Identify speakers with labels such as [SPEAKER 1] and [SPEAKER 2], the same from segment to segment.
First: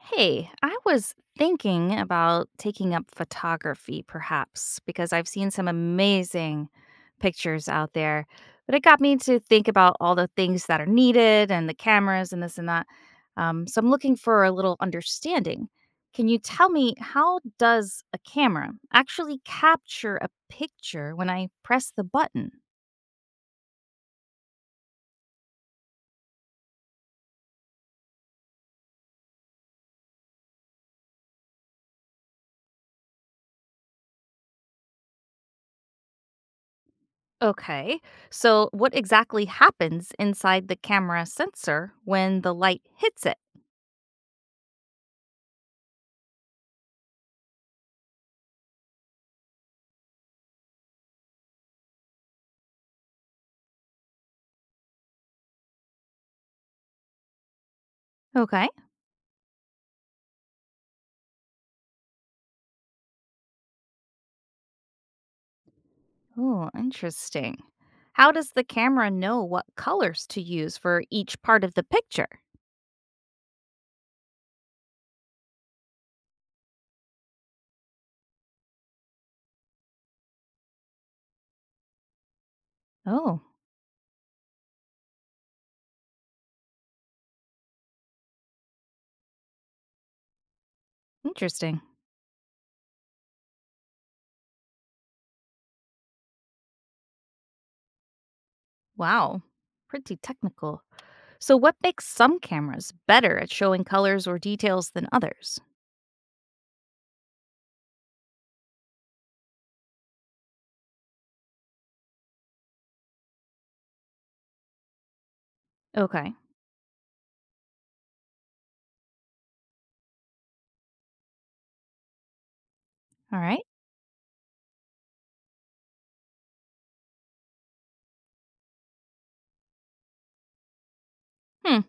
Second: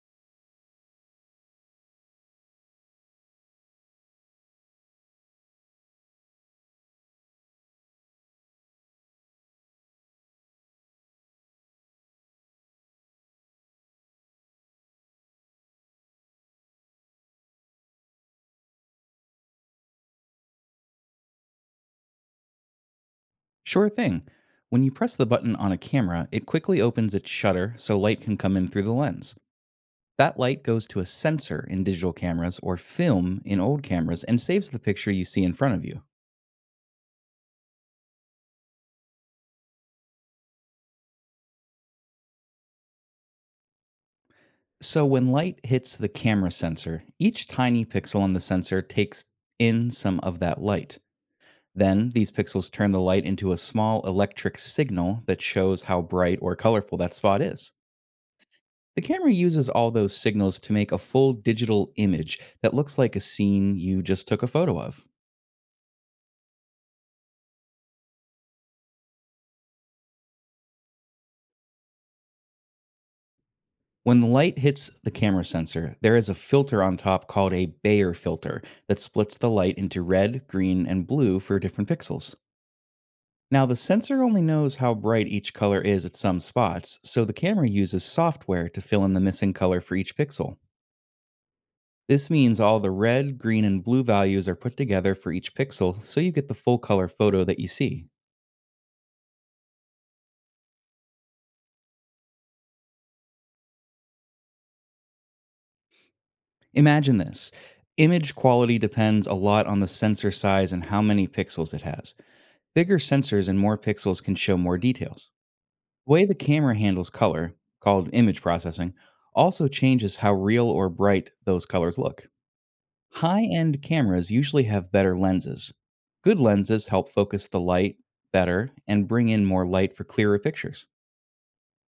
[SPEAKER 1] Hey, I was thinking about taking up photography perhaps because I've seen some amazing pictures out there, but it got me to think about all the things that are needed and the cameras and this and that. So I'm looking for a little understanding. Can you tell me, how does a camera actually capture a picture when I press the button?
[SPEAKER 2] Sure thing. When you press the button on a camera, it quickly opens its shutter so light can come in through the lens. That light goes to a sensor in digital cameras or film in old cameras and saves the picture you see in front of you.
[SPEAKER 1] Okay, so what exactly happens inside the camera sensor when the light hits it?
[SPEAKER 2] So when light hits the camera sensor, each tiny pixel on the sensor takes in some of that light. Then these pixels turn the light into a small electric signal that shows how bright or colorful that spot is.
[SPEAKER 1] Okay.
[SPEAKER 2] The camera uses all those signals to make a full digital image that looks like a scene you just took a photo of.
[SPEAKER 1] Oh, interesting. How does the camera know what colors to use for each part of the picture?
[SPEAKER 2] When the light hits the camera sensor, there is a filter on top called a Bayer filter that splits the light into red, green, and blue for different pixels.
[SPEAKER 1] Oh,
[SPEAKER 2] Now, the sensor only knows how bright each color is at some spots, so the camera uses software to fill in the missing color for each pixel.
[SPEAKER 1] interesting.
[SPEAKER 2] This means all the red, green, and blue values are put together for each pixel so you get the full color photo that you see.
[SPEAKER 1] Wow, pretty technical. So, what makes some cameras better at showing colors or details than others?
[SPEAKER 2] Imagine this. Image quality depends a lot on the sensor size and how many pixels it has. Bigger sensors and more pixels can show more details. The way
[SPEAKER 1] Okay,
[SPEAKER 2] the camera handles color, called image processing, also changes how real or bright those colors look.
[SPEAKER 1] all
[SPEAKER 2] High
[SPEAKER 1] right.
[SPEAKER 2] end cameras usually have better lenses. Good lenses help focus the light better and bring in more light for clearer pictures.
[SPEAKER 1] Hmm.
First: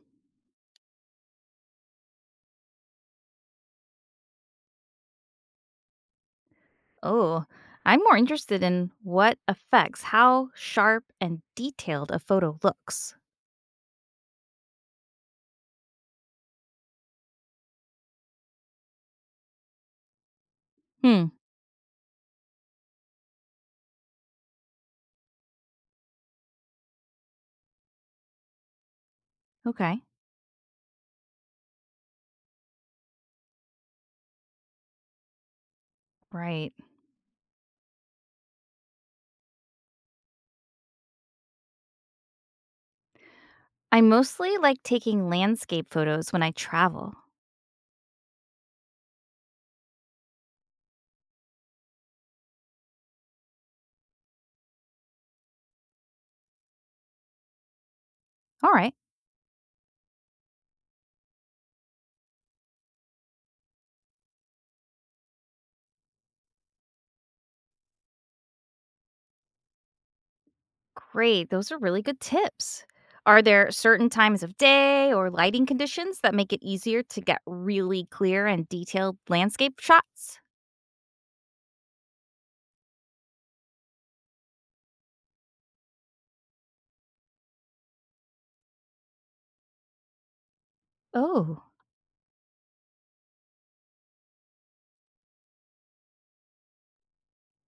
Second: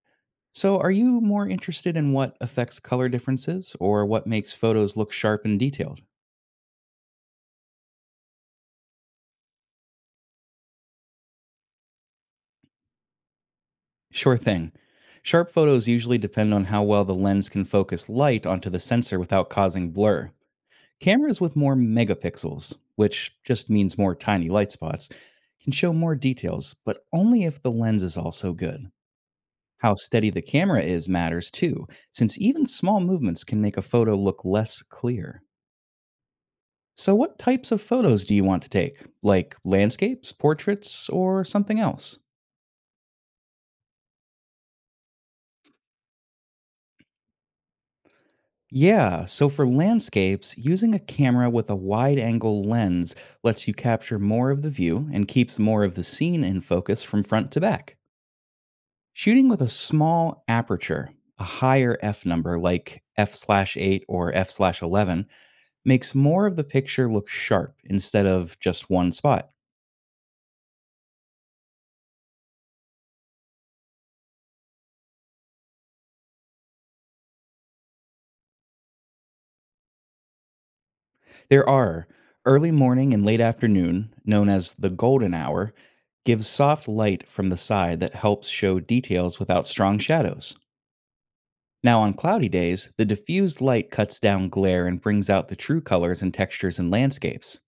[SPEAKER 2] So, are you more interested in what affects color differences or what makes photos look sharp and detailed?
[SPEAKER 1] Oh, I'm more interested in what affects how sharp and detailed a photo looks.
[SPEAKER 2] Sure thing. Sharp photos usually depend on how well the lens can focus light onto the sensor without causing blur.
[SPEAKER 1] Hmm.
[SPEAKER 2] Cameras with more megapixels, which just means more tiny light spots, can show more details, but only if the lens is also good. How
[SPEAKER 1] Okay,
[SPEAKER 2] steady the camera is matters too, since even small movements can make a photo look less clear.
[SPEAKER 1] right.
[SPEAKER 2] So, what types of photos do you want to take? Like landscapes, portraits, or something else?
[SPEAKER 1] I mostly like taking landscape photos when I travel.
[SPEAKER 2] Yeah, so for landscapes, using a camera with a wide angle lens lets you capture more of the view and keeps more of the scene in focus from front to back.
[SPEAKER 1] All right.
[SPEAKER 2] Shooting with a small aperture, a higher f number like f slash 8 or f slash 11, makes more of the picture look sharp instead of just one spot.
[SPEAKER 1] Great. Those are really good tips. Are there certain times of day or lighting conditions that make it easier to get really clear and detailed landscape shots?
[SPEAKER 2] There are early morning and late afternoon, known as the golden hour, gives soft light from the side that helps show details without strong shadows.
[SPEAKER 1] Oh,
[SPEAKER 2] Now, on cloudy days, the diffused light cuts down glare and brings out the true colors and textures in landscapes.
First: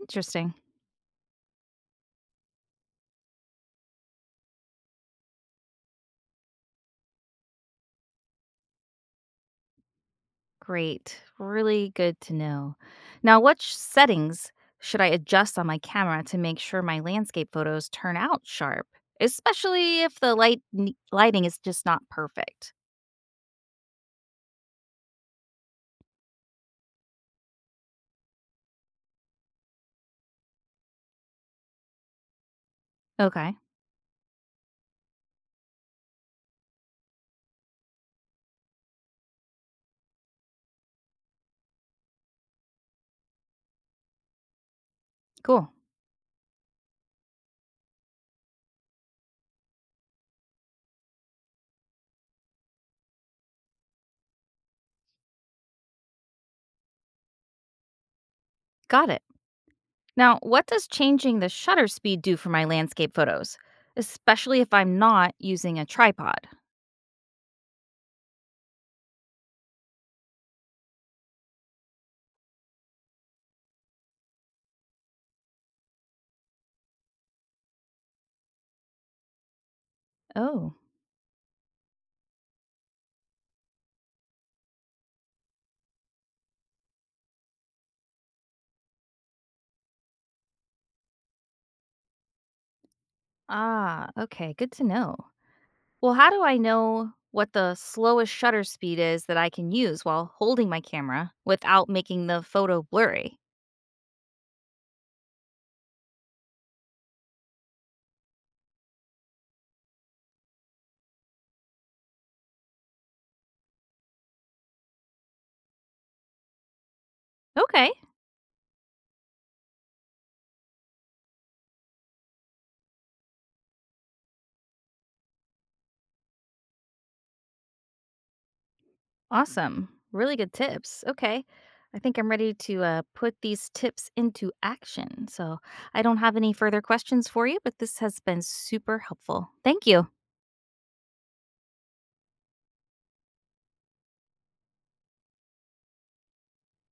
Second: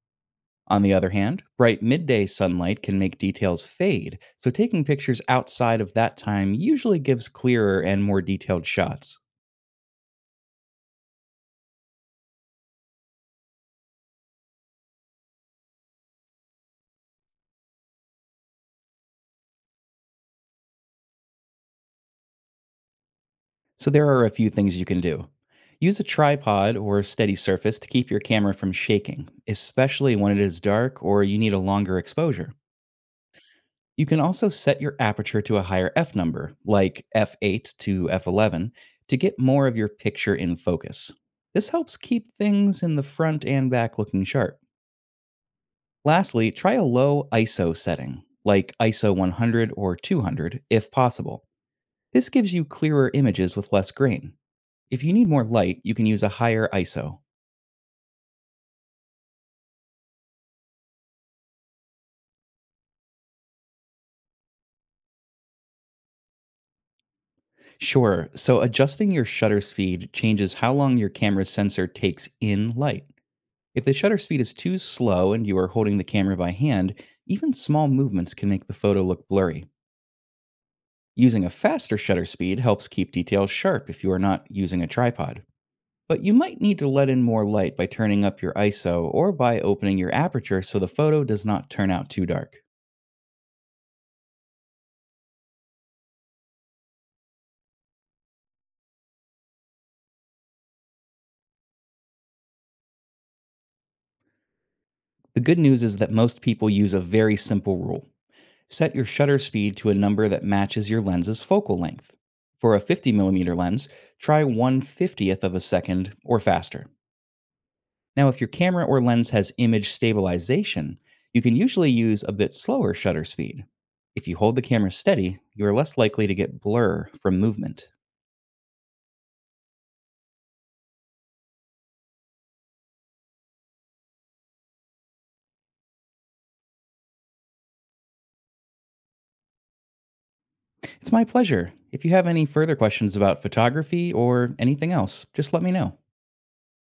[SPEAKER 1] interesting.
[SPEAKER 2] On the other hand, bright midday sunlight can make details fade, so taking pictures outside of that time usually gives clearer and more detailed shots.
[SPEAKER 1] Great. Really good to know. Now, which settings should I adjust on my camera to make sure my landscape photos turn out sharp, especially if the lighting is just not perfect?
[SPEAKER 2] So, there are a few things you can do. Use a tripod or steady surface to keep your camera from shaking, especially when it is dark or you need a longer exposure.
[SPEAKER 1] Okay.
[SPEAKER 2] You can also set your aperture to a higher f number, like f8 to f11, to get more of your picture in focus. This helps keep things in the front and back looking sharp.
[SPEAKER 1] Cool.
[SPEAKER 2] Lastly, try a low ISO setting, like ISO 100 or 200, if possible. This gives you clearer images with less grain. If you need more light, you can use a higher ISO.
[SPEAKER 1] Got it. Now, what does changing the shutter speed do for my landscape photos, especially if I'm not using a tripod?
[SPEAKER 2] Sure, so adjusting your shutter speed changes how long your camera's sensor takes in light. If the shutter speed is too slow and you are holding the camera by hand, even small movements can make the photo look blurry.
[SPEAKER 1] Oh,
[SPEAKER 2] Using a faster shutter speed helps keep details sharp if you are not using a tripod. But you might need to let in more light by turning up your ISO or by opening your aperture so the photo does not turn out too dark.
[SPEAKER 1] ah, okay, good to know. Well, how do I know what the slowest shutter speed is that I can use while holding my camera without making the photo blurry?
[SPEAKER 2] The good news is that most people use a very simple rule set your shutter speed to a number that matches your lens's focal length. For a 50mm lens, try one fiftieth of a second or faster.
[SPEAKER 1] Okay,
[SPEAKER 2] Now, if your camera or lens has image stabilization, you can usually use a bit slower shutter speed. If you hold the camera steady, you are less likely to get blur from movement.
[SPEAKER 1] awesome. Really good tips. Okay. I think I'm ready to put these tips into action. So I don't have any further questions for you, but this has been super helpful. Thank you.
[SPEAKER 2] It's my pleasure. If you have any further questions about photography or anything else, just let me know.